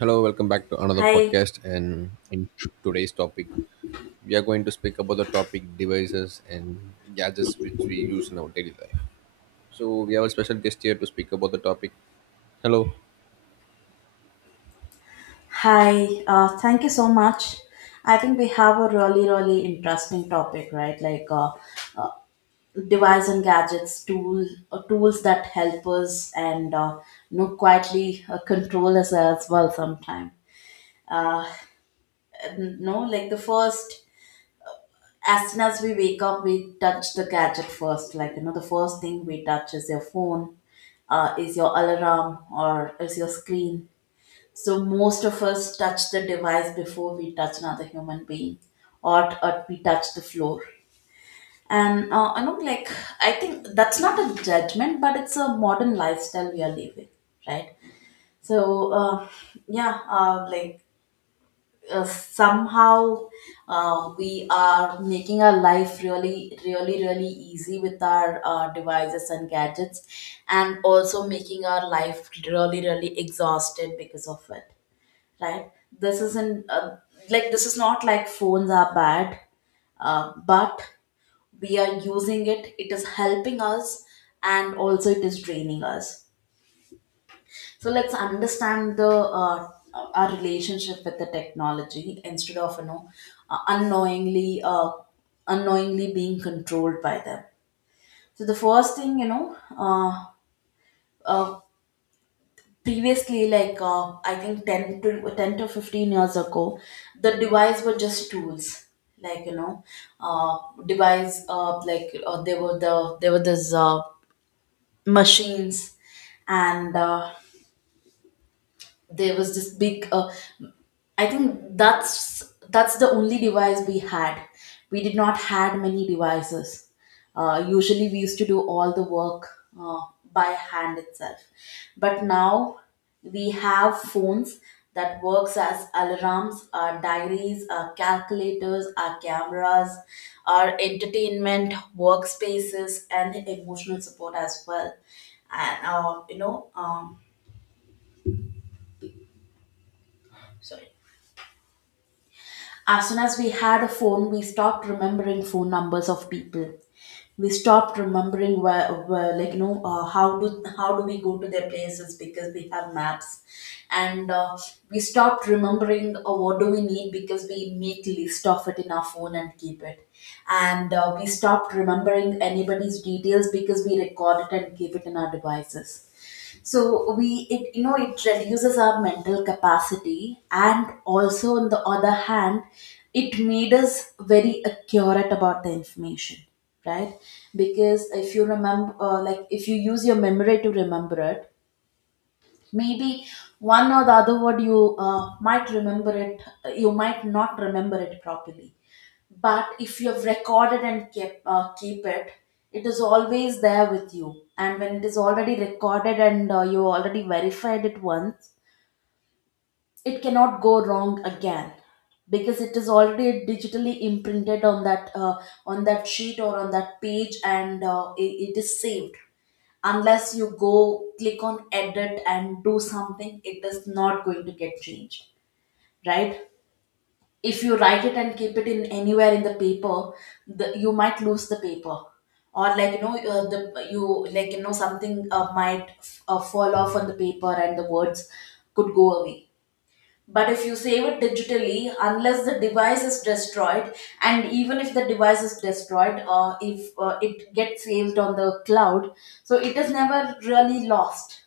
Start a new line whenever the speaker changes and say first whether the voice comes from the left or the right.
right: Hello, welcome back to another
left: Hi,
right: podcast. And in today's topic, we are going to speak about the topic devices and gadgets which we use in our daily life. So we have a special guest here to speak about the topic. Hello.
left: hi. Thank you so much. I think we have a really, really interesting topic, right? Like, device and gadgets, tools that help us and quietly control us as well. Sometimes, uh, no, like the first, As soon as we wake up, we touch the gadget first. Like you know, the first thing we touch is your phone, is your alarm, or is your screen. So most of us touch the device before we touch another human being, or we touch the floor. And I know, like, I think that's not a judgment, but it's a modern lifestyle we are living, right? So, yeah, like somehow we are making our life really, really, really easy with our devices and gadgets, and also making our life really, really exhausted because of it, right? This isn't uh, like this is not like phones are bad, but we are using it, it is helping us, and also it is draining us. So let's understand the our relationship with the technology instead of uh, unknowingly uh, unknowingly being controlled by them. So the first thing you know uh, previously like I think 10 to 15 years ago, the device were just tools. Like you know uh, device like there were the there were these machines, and there was this big, I think that's the only device we had. We did not had many devices. Usually, we used to do all the work uh, by hand itself. But now we have phones that works as alarms, our diaries, our calculators, our cameras, our entertainment, workspaces, and emotional support as well. And uh, you know, um, sorry. As soon as we had a phone, we stopped remembering phone numbers of people. We stopped remembering where like you know, how do we go to their places because we have maps, and we stopped remembering what do we need because we make list of it in our phone and keep it, and we stopped remembering anybody's details because we record it and keep it in our devices. So we it you know it reduces our mental capacity, and also on the other hand, it made us very accurate about the information, right? Because if you remember, like if you use your memory to remember it, maybe one or the other word you might remember it, you might not remember it properly. But if you have recorded and kept keep it it is always there with you, and when it is already recorded and you already verified it once, it cannot go wrong again, because it is already digitally imprinted on that sheet or on that page, and it is saved. Unless you go click on edit and do something, it is not going to get changed, right? If you write it and keep it in anywhere in the paper, you might lose the paper, or like you know the you like you know something might fall off on the paper and the words could go away. But if you save it digitally, unless the device is destroyed, and even if the device is destroyed, if it gets saved on the cloud, so it is never really lost,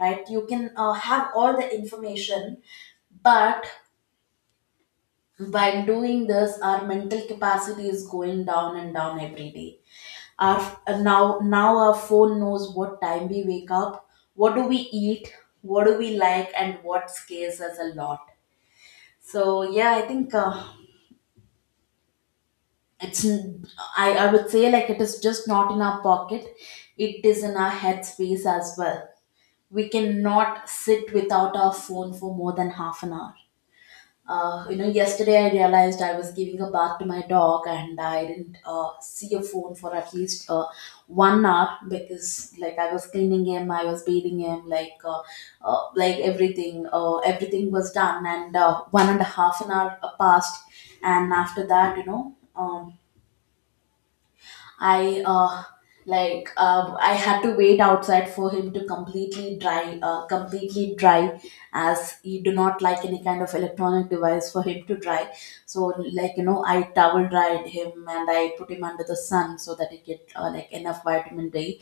left: right? You can have all the information, but while doing this, our mental capacity is going down and down every day. Our uh, now now our phone knows what time we wake up, what do we eat, what do we like, and what scares us a lot. So yeah, I think it's n- I would say like it is just not in our pocket. It is in our headspace as well. We cannot sit without our phone for more than half an hour. You know, yesterday I realized I was giving a bath to my dog, and I didn't see a phone for at least 1 hour, because like I was cleaning him, I was bathing him, like everything, everything was done, and one and a half an hour passed. And after that, um, I, uh, I had to wait outside for him to completely dry, as he do not like any kind of electronic device for him to dry. So like you know, I towel dried him and I put him under the sun so that he get like enough vitamin D.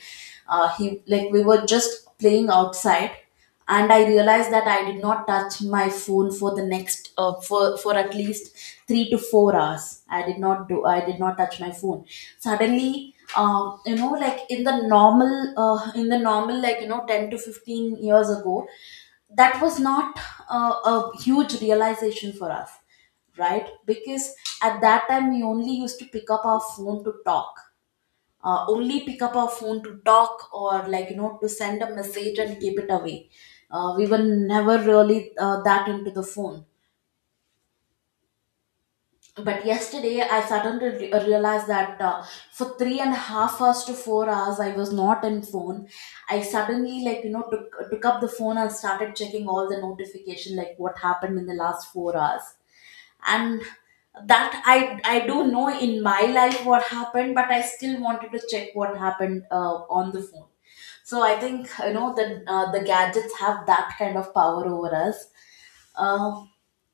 left: he like We were just playing outside, and I realized that I did not touch my phone for the next, for at least 3 to 4 hours. I did not do I did not touch my phone. Suddenly You know, like in the normal, like you know, 10 to 15 years ago, that was not a huge realization for us, right? Because at that time we only used to pick up our phone to talk, only pick up our phone to talk or like you know to send a message and keep it away. We were never really that into the phone. But yesterday I suddenly realized that for 3.5 hours to 4 hours I was not in phone. I suddenly like you know took up the phone and started checking all the notification, like what happened in the last 4 hours. And that, I don't know in my life what happened, but I still wanted to check what happened on the phone. So I think you know the gadgets have that kind of power over us. uh,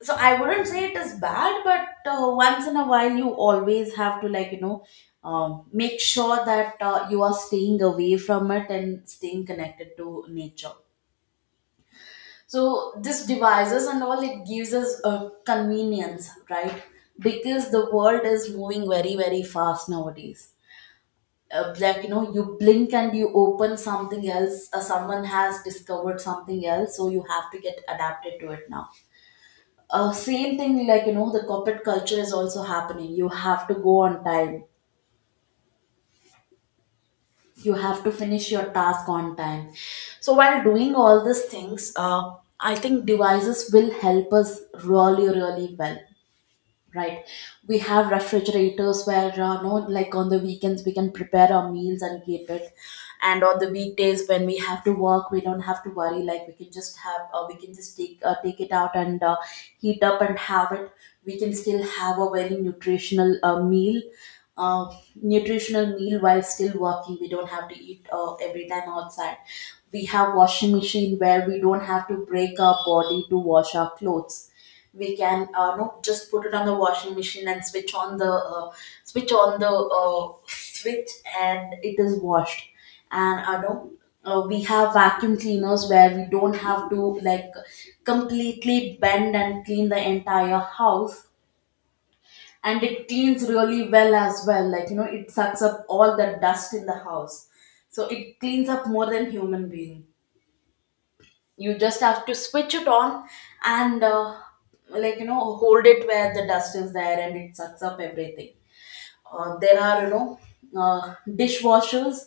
left: so I wouldn't say it is bad, but once in a while you always have to like make sure that you are staying away from it and staying connected to nature. So this devices and all, it gives us a convenience, right? Because the world is moving very, very fast nowadays. Like you know, you blink and you open something else. Someone has discovered something else, so you have to get adapted to it now. Same thing like you know, the corporate culture is also happening. You have to go on time. You have to finish your task on time. So while doing all these things, I think devices will help us really, really well. Right. We have refrigerators where, no, like on the weekends, we can prepare our meals and keep it. And on the weekdays, when we have to work, we don't have to worry. Like we can just have, we can just take take it out and heat up and have it. We can still have a very nutritional uh, nutritional meal while still working. We don't have to eat every time outside. We have washing machine where we don't have to break our body to wash our clothes. We can no just put it on the washing machine and switch on the switch on the switch, and it is washed. And I no we have vacuum cleaners where we don't have to like completely bend and clean the entire house, and it cleans really well as well. Like you know, it sucks up all the dust in the house, so it cleans up more than human being. You just have to switch it on, and like you know, hold it where the dust is there, and it sucks up everything. There are dishwashers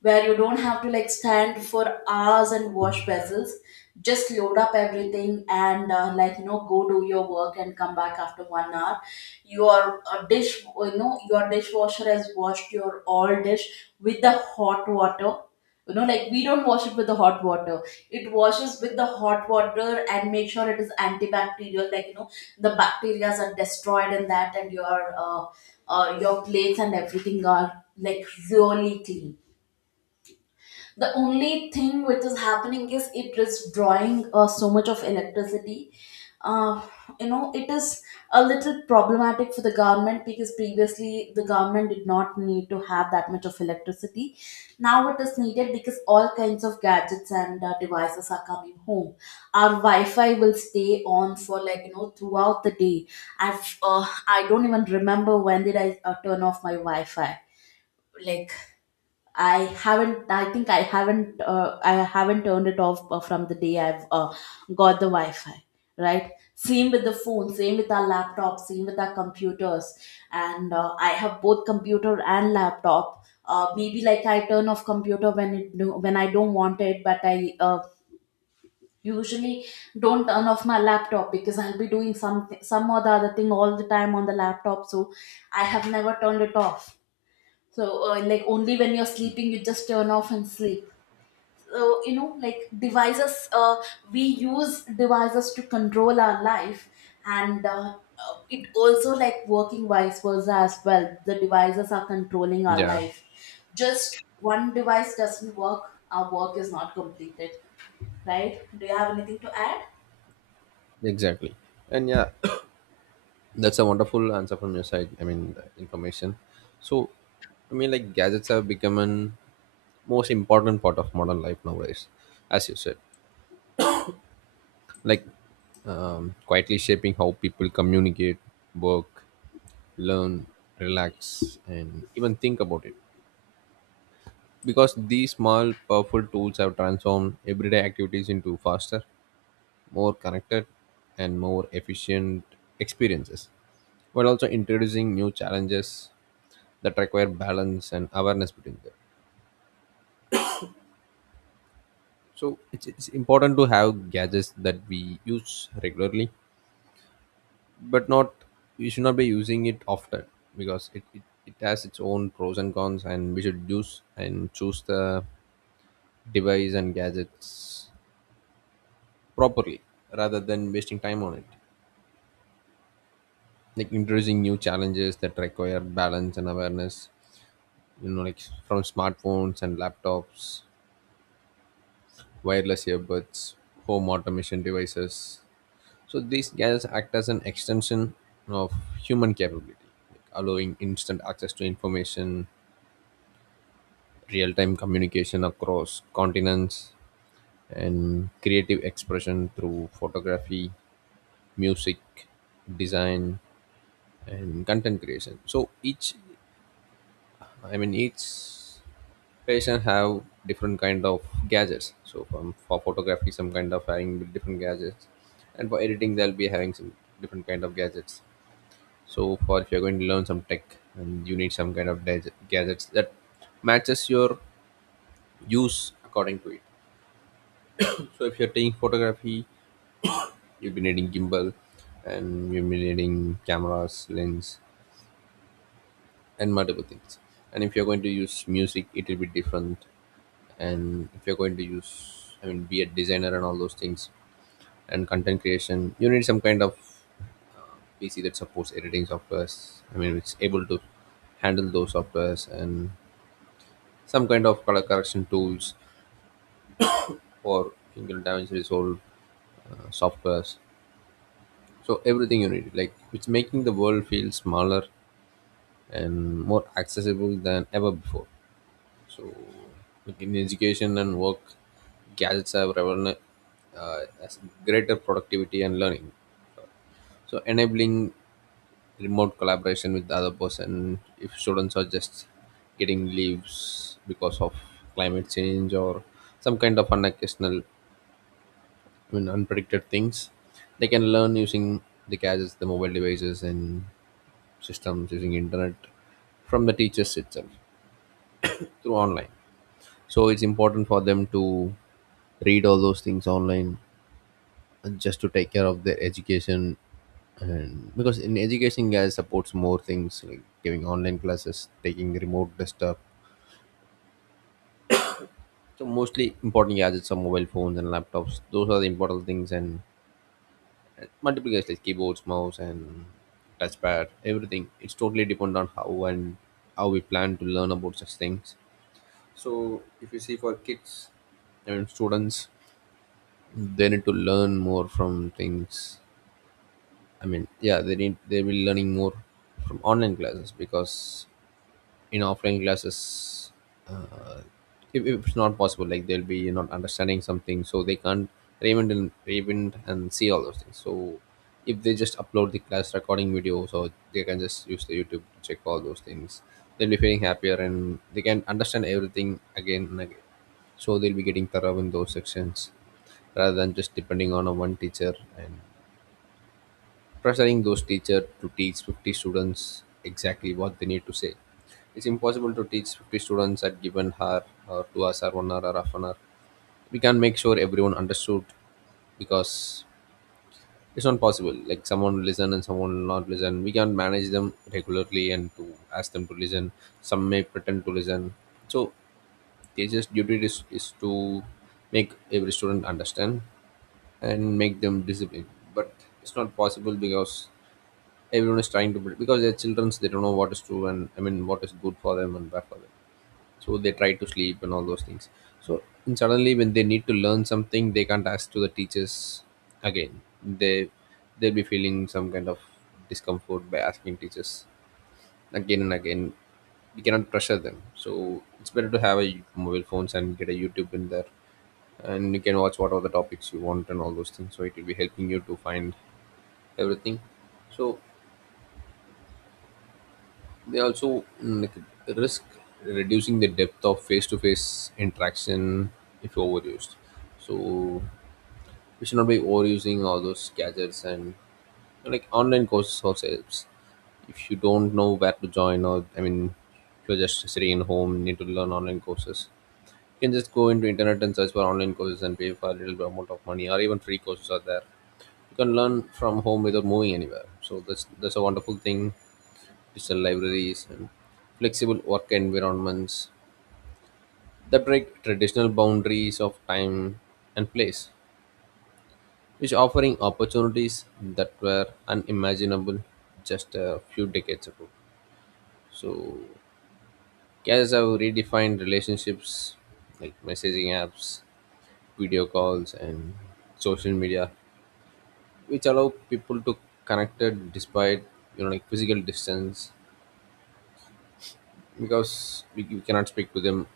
left: where you don't have to like stand for hours and wash vessels. Just load up everything, and like you know, go do your work and come back after 1 hour. Your dish you know your dishwasher has washed your all dish with the hot water. You know, like we don't wash it with the hot water, it washes with the hot water and make sure it is antibacterial. Like you know, the bacteria are destroyed in that, and your plates and everything are like really clean. The only thing which is happening is it is drawing so much of electricity. uh, you know, it is a little problematic for the government, because previously the government did not need to have that much of electricity. Now it is needed because all kinds of gadgets and devices are coming home. Our wi-fi will stay on for like you know throughout the day. I don't even remember when did I turn off my wi-fi. Like, I haven't. I think I haven't. I haven't turned it off from the day I've got the Wi-Fi. Right. Same with the phone. Same with our laptops. Same with our computers. And I have both computer and laptop. Maybe like I turn off computer when when I don't want it, but I usually don't turn off my laptop because I'll be doing some or the other thing all the time on the laptop. So I have never turned it off, so like only when you're sleeping you just turn off and sleep. So you know, like devices we use devices to control our life, and it also like working vice versa as well. The devices are controlling our
right: Yeah,
left: life. Just one device doesn't work, our work is not completed, right? Do you have anything to add?
right: exactly. And yeah, that's a wonderful answer from your side. I mean, the information. So, I mean, like gadgets have become an most important part of modern life nowadays, as you said, like quietly shaping how people communicate, work, learn, relax, and even think about it. Because these small, powerful tools have transformed everyday activities into faster, more connected, and more efficient experiences, while also introducing new challenges that require balance and awareness between them. So it's important to have gadgets that we use regularly, but not, we should not be using it often because it has its own pros and cons, and we should use and choose the device and gadgets properly rather than wasting time on it, like introducing new challenges that require balance and awareness. You know, like from smartphones and laptops, wireless earbuds, home automation devices. So these gadgets act as an extension of human capability, like allowing instant access to information, real-time communication across continents, and creative expression through photography, music, design, and content creation. So each, I mean each patient have different kind of gadgets. So from, for photography, some kind of having different gadgets, and for editing they'll be having some different kind of gadgets. So for, if you're going to learn some tech and you need some kind of gadgets that matches your use according to it. So if you're taking photography, you'll be needing gimbal, and you'll be needing cameras lens and multiple things. And if you're going to use music, it will be different. And if you're going to use, I mean, be a designer and all those things, and content creation, you need some kind of uh, PC that supports editing softwares. I mean, it's able to handle those softwares and some kind of color correction tools or single damage resolve softwares. So everything you need, like it's making the world feel smaller and more accessible than ever before. So, like in education and work, gadgets have revolutionized as greater productivity and learning. So, enabling remote collaboration with the other person. If students are just getting leaves because of climate change or some kind of unocasional, I mean, unpredicted things, they can learn using the gadgets, the mobile devices, and systems using internet from the teachers itself through online. So it's important for them to read all those things online and just to take care of their education. And because in education guys supports more things, like giving online classes, taking remote desktop. So mostly important gadgets are mobile phones and laptops, those are the important things. And multiple guys like keyboards, mouse, and touchpad, everything it's totally depend on how and how we plan to learn about such things. So if you see for kids, I mean students, they need to learn more from things. I mean, yeah, they need, they will be learning more from online classes because in offline classes, uh, if it's not possible, like they'll be not understanding something, so they can't even and even and see all those things. So if they just upload the class recording videos, or they can just use the YouTube to check all those things, they'll be feeling happier and they can understand everything again and again. So they'll be getting thorough in those sections rather than just depending on a one teacher and pressuring those teachers to teach 50 students exactly what they need to say. It's impossible to teach 50 students at given hour or 2 hours or one hour or half an hour. We can't make sure everyone understood because it's not possible. Like someone will listen and someone will not listen. We can't manage them regularly and to ask them to listen. Some may pretend to listen. So teachers' duty is to make every student understand and make them disciplined. But it's not possible because everyone is trying to build because they're children, so they don't know what is true and, I mean, what is good for them and bad for them. So they try to sleep and all those things. So, and suddenly when they need to learn something, they can't ask to the teachers again. They, they'll be feeling some kind of discomfort by asking teachers again and again. We cannot pressure them, so it's better to have a mobile phones and get a YouTube in there, and you can watch whatever the topics you want and all those things. So it will be helping you to find everything. So they also like, risk reducing the depth of face-to-face interaction if overused. So we should not be overusing all those gadgets. And like online courses also helps. If you don't know where to join, or I mean if you're just sitting in home need to learn online courses. You can just go into internet and search for online courses and pay for a little bit amount of money, or even free courses are there. You can learn from home without moving anywhere. So that's a wonderful thing. Digital libraries, and flexible work environments that break traditional boundaries of time and place, which offering opportunities that were unimaginable just a few decades ago. So, cares have redefined relationships, like messaging apps, video calls, and social media, which allow people to connect despite, you know, like physical distance, because we cannot speak to them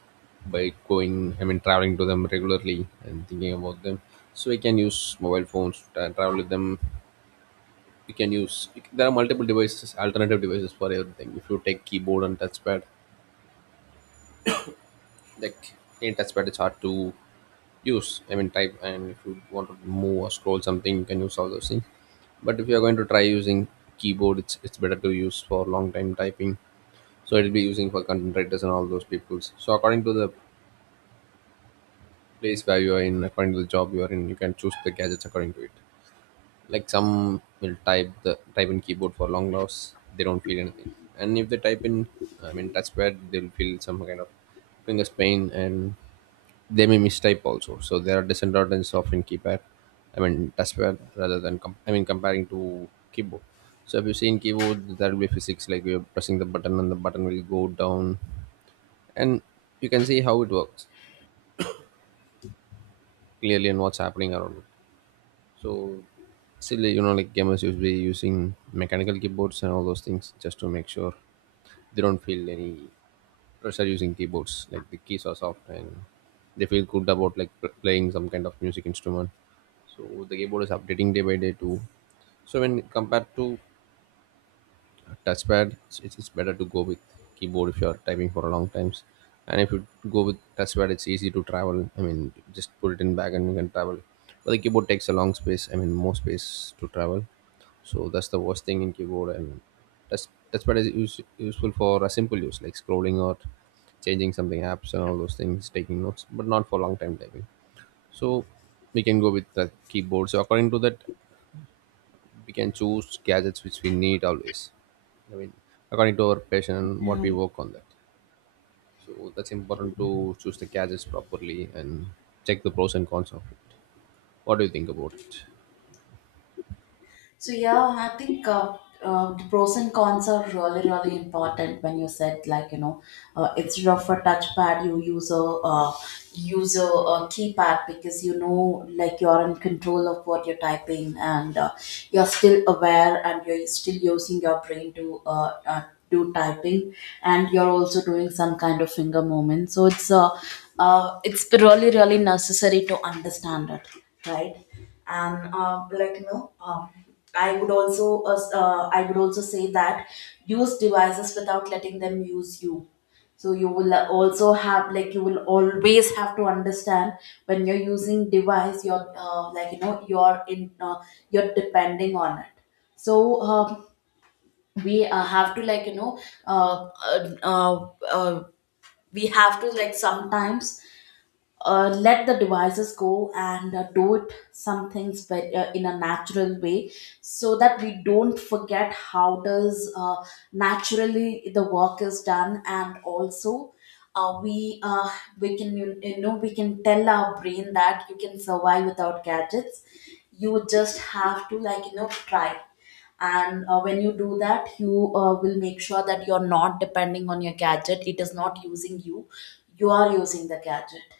right: by going, I mean traveling to them regularly and thinking about them. So we can use mobile phones and travel with them. We can use, there are multiple devices, alternative devices for everything. If you take keyboard and touchpad, like in touchpad it's hard to use, I mean type, and if you want to move or scroll something you can use all those things. But if you are going to try using keyboard, it's better to use for long time typing. So it'll be using for content writers and all those peoples. So according to the place where you are in, according to the job you are in, you can choose the gadgets according to it. Like some will type the type in keyboard for long hours, they don't feel anything. And if they type in, I mean touchpad, they'll feel some kind of fingers pain and they may mistype also. So there are disadvantages of in keypad, I mean touchpad, rather than I mean comparing to keyboard. So if you see in keyboard there will be physics, like you're pressing the button and the button will go down, and you can see how it works clearly and what's happening around it. So silly, you know, like gamers used to be using mechanical keyboards and all those things just to make sure they don't feel any pressure using keyboards. Like the keys are soft and they feel good about, like playing some kind of music instrument. So the keyboard is updating day by day too. So when compared to touchpad, it's better to go with keyboard if you're typing for a long times. And if you go with touchpad, it's easy to travel, I mean just put it in bag and you can travel. But the keyboard takes a long space, I mean more space to travel. So that's the worst thing in keyboard. And that's, touchpad is useful for a simple use like scrolling or changing something apps and all those things, taking notes, but not for long time typing. So we can go with the keyboard. So according to that, we can choose gadgets which we need always. I mean, according to our passion and what
left: Yeah.
right: we work on that. So that's important to choose the gadgets properly and check the pros and cons of it. What do you think about it?
left: So yeah, I think the pros and cons are really really important. When you said like, you know, instead of a touchpad, you use a keypad, because you know, like you're in control of what you're typing, and you're still aware and you're still using your brain to. Do typing, and you're also doing some kind of finger movement, so it's really really necessary to understand it, right? And like you know, I would also say that use devices without letting them use you. So you will also have like, you will always have to understand when you're using device you're like you know, you're depending on it. So we have to, like you know, uh, uh, uh, uh, we have to like sometimes let the devices go and do it some things, but in a natural way, so that we don't forget how does naturally the work is done. And also uh, we uh, we can, you know, we can tell our brain that you can survive without gadgets. You just have to like you know, try, and when you do that you will make sure that you're not depending on your gadget, it is not using you, you are using the gadget.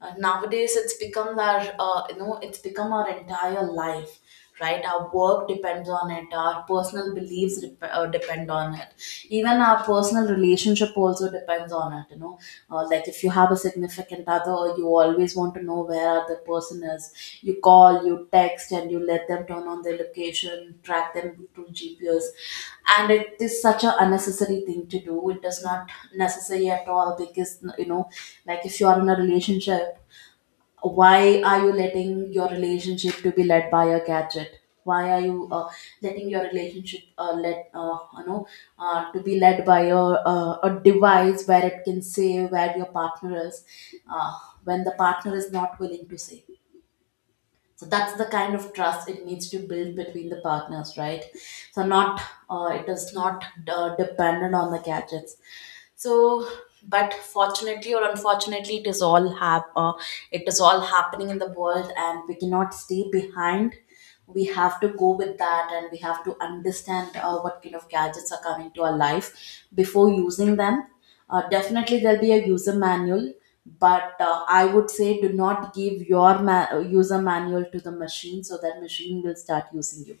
left: Nowadays it's become our, you know, it's become our entire life, right? Our work depends on it, our personal beliefs depend on it, even our personal relationship also depends on it, you know. Like if you have a significant other, you always want to know where other person is. You call, you text, and you let them turn on their location, track them through GPS. And it is such an unnecessary thing to do. It does not necessary at all, because you know, like if you are in a relationship, why are you letting your relationship to be led by a gadget? Why are you letting your relationship let you know, to be led by a device where it can say where your partner is, uh, when the partner is not willing to say? So that's the kind of trust it needs to build between the partners, right? So not, it is not dependent on the gadgets. So, but fortunately or unfortunately, it is all it is all happening in the world, and we cannot stay behind. We have to go with that, and we have to understand what kind of gadgets are coming to our life before using them. Definitely, there'll be a user manual, but I would say, do not give your user manual to the machine, so that machine will start using you.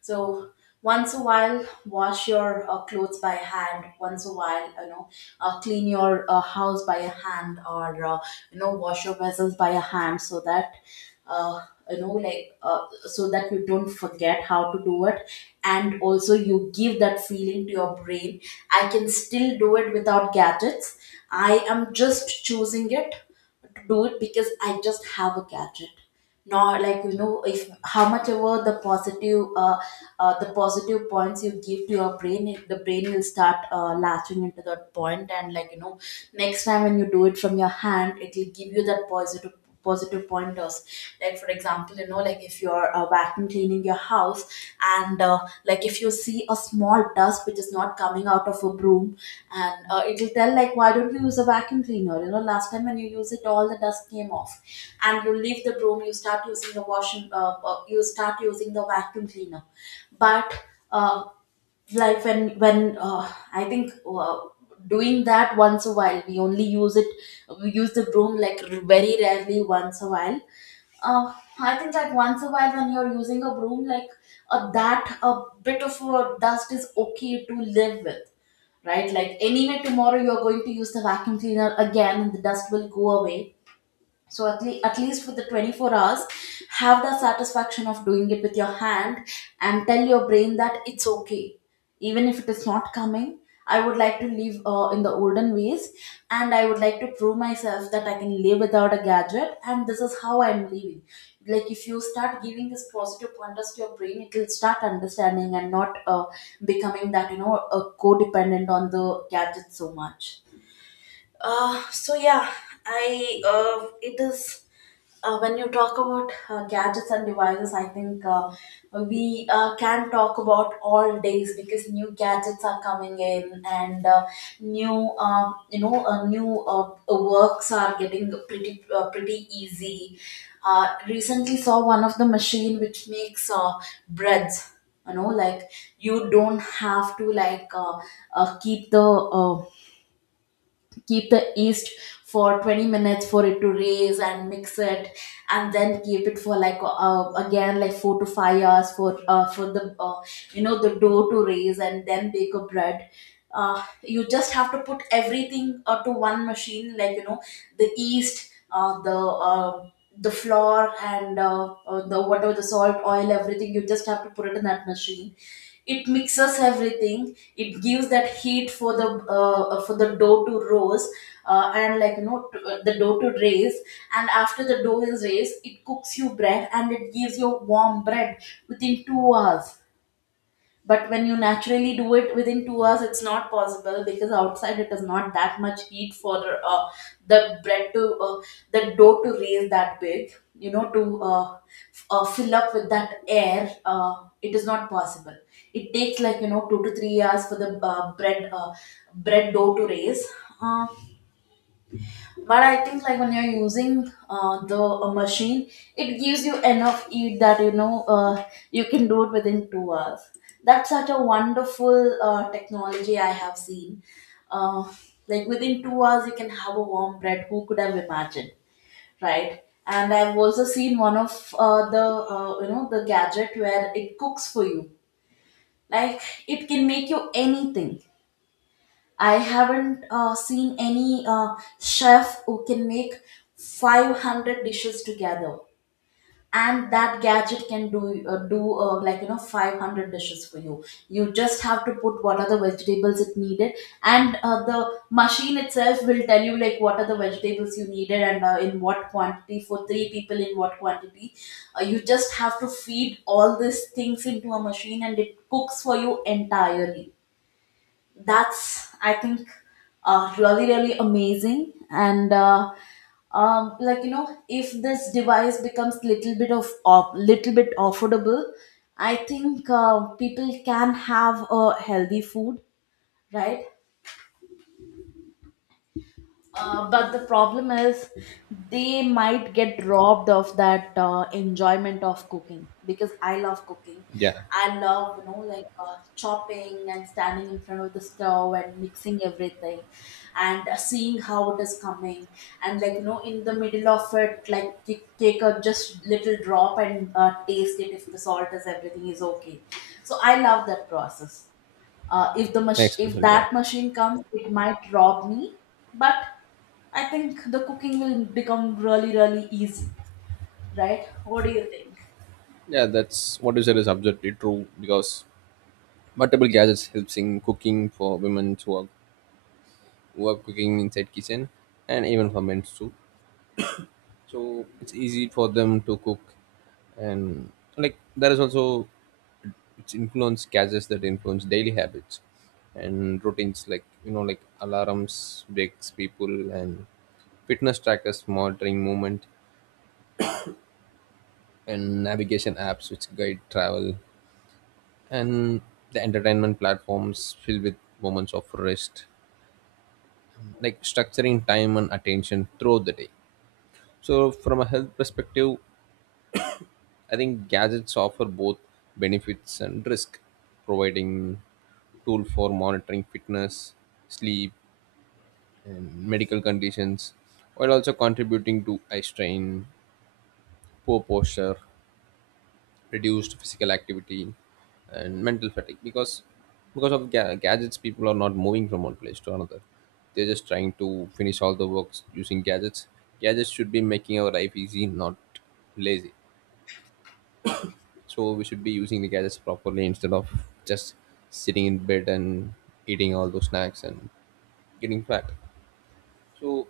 left: So once a while, wash your clothes by hand. Once a while, you know, clean your house by a hand, or you know, wash your vessels by a hand, so that uh, you know, so that you don't forget how to do it, and also you give that feeling to your brain. I can still do it without gadgets. I am just choosing it to do it because I just have a gadget. Not like you know, if how much ever the positive points you give to your brain, the brain will start latching into that point, and like you know, next time when you do it from your hand, it will give you that positive pointers. Like for example, you know, like if you're vacuum cleaning your house, and like if you see a small dust which is not coming out of a broom, and it'll tell like, why don't you use a vacuum cleaner? You know, last time when you use it all the dust came off, and you leave the broom, you start using the washing you start using the vacuum cleaner. But uh, like when I think doing that once a while, we only use it. We use the broom like very rarely, once a while. uh, I think, like once a while when you're using a broom, like that a bit of dust is okay to live with, right? Like anyway, tomorrow you're going to use the vacuum cleaner again and the dust will go away. So at, at least with the 24 hours, have the satisfaction of doing it with your hand, and tell your brain that it's okay. Even if it is not coming, I would like to live in the olden ways, and I would like to prove myself that I can live without a gadget, and this is how I'm living. Like if you start giving this positive pointers to your brain, it will start understanding and not becoming that, you know, codependent on the gadget so much. So yeah, I it is when you talk about gadgets and devices, I think we can talk about all days, because new gadgets are coming in, and new, you know, new works are getting pretty pretty easy. Recently, saw one of the machine which makes breads. You know, like you don't have to uh, keep the uh, keep the yeast for 20 minutes for it to raise and mix it, and then keep it for like again like 4 to 5 hours for the you know, the dough to raise, and then bake a bread. You just have to put everything to one machine, like you know, the yeast, uh, the flour, and the whatever, the salt, oil, everything, you just have to put it in that machine. It mixes everything, it gives that heat for the dough to rose, and like you know the dough to raise, and after the dough is raised, it cooks you bread, and it gives you warm bread within 2 hours. But when you naturally do it within 2 hours, it's not possible, because outside it is not that much heat for uh, the bread to the dough to raise that big, you know, to fill up with that air. It is not possible. It takes like you know 2 to 3 hours for the bread dough to raise. uh, but I think like when you're using the machine, it gives you enough heat that you know, you can do it within 2 hours. That's such a wonderful technology I have seen. uh, like within 2 hours you can have a warm bread. Who could have imagined? Right. And I've also seen one of the you know, the gadget where it cooks for you. Like, it can make you anything. I haven't seen any chef who can make 500 dishes together. And that gadget can do like you know, 500 dishes for you. You just have to put what are the vegetables it needed, and the machine itself will tell you like what are the vegetables you needed, and in what quantity, for three people in what quantity. You just have to feed all these things into a machine, and it cooks for you entirely. That's I think really really amazing, and like you know, if this device becomes little bit little bit affordable, I think people can have a healthy food, right? But the problem is they might get robbed of that enjoyment of cooking, because I love cooking.
right: Yeah,
left: I love, you know, like chopping and standing in front of the stove and mixing everything, and seeing how it is coming. And like, you know, in the middle of it, like, take a just little drop and taste it if the salt is everything is okay. So I love that process. If the
right: next
left: if
right: question. Yeah,
left: that machine comes, it might rob me. But I think the cooking will become really really easy, right? What do you think?
right: yeah, that's what you said is absolutely true because multiple gadgets helps in cooking for women who are, who are cooking inside kitchen, and even for men too. So it's easy for them to cook. And like there is also its influence causes that influence daily habits and routines, like you know like alarms breaks people, and fitness trackers monitoring movement, and navigation apps which guide travel, and the entertainment platforms filled with moments of rest, like structuring time and attention throughout the day. So from a health perspective, I think gadgets offer both benefits and risk, providing tool for monitoring fitness, sleep, and medical conditions, while also contributing to eye strain, poor posture, reduced physical activity, and mental fatigue. Because of gadgets, people are not moving from one place to another. They're just trying to finish all the works using gadgets. Gadgets should be making our life easy, not lazy. So we should be using the gadgets properly instead of just sitting in bed and eating all those snacks and getting fat. So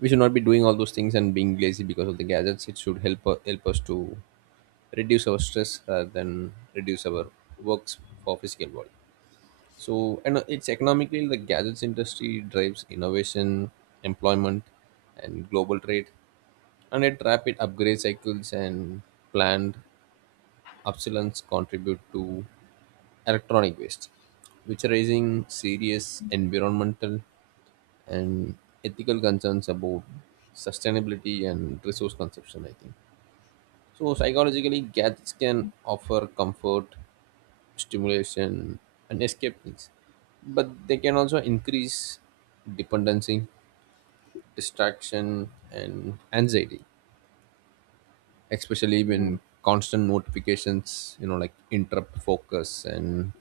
right: we should not be doing all those things and being lazy because of the gadgets. It should help us to reduce our stress rather than reduce our works for physical work. So, and it's economically the gadgets industry drives innovation, employment, and global trade. And it rapid upgrade cycles and planned obsolescence contribute to electronic waste, which are raising serious environmental and ethical concerns about sustainability and resource consumption, I think. So, psychologically, gadgets can offer comfort, stimulation, and escape needs, but they can also increase dependency, distraction, and anxiety, especially
left: Yeah.
right: when constant notifications, you know, like interrupt focus and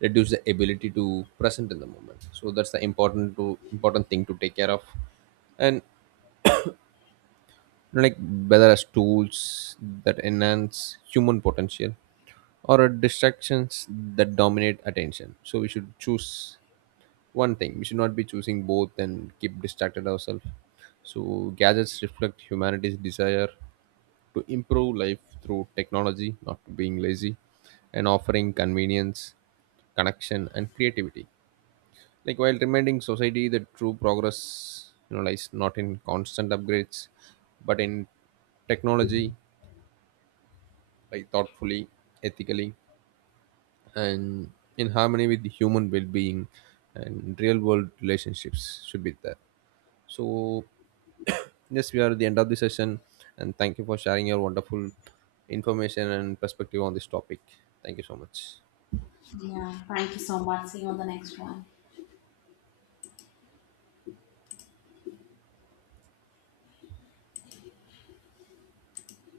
right: reduce the ability to present in the moment. So that's the important thing to take care of. And like whether as tools that enhance human potential or as distractions that dominate attention, so we should choose one thing, we should not be choosing both and keep distracted ourselves. So gadgets reflect humanity's desire to improve life through technology, not being lazy, and offering convenience, connection, and creativity, like while reminding society that true progress, you know, lies not in constant upgrades, but in technology, like thoughtfully, ethically, and in harmony with the human well-being and real world relationships should be there. So yes, we are at the end of the session, and thank you for sharing your wonderful information and perspective on this topic. Thank you so much.
left: Yeah, thank you so much, see you on the next one.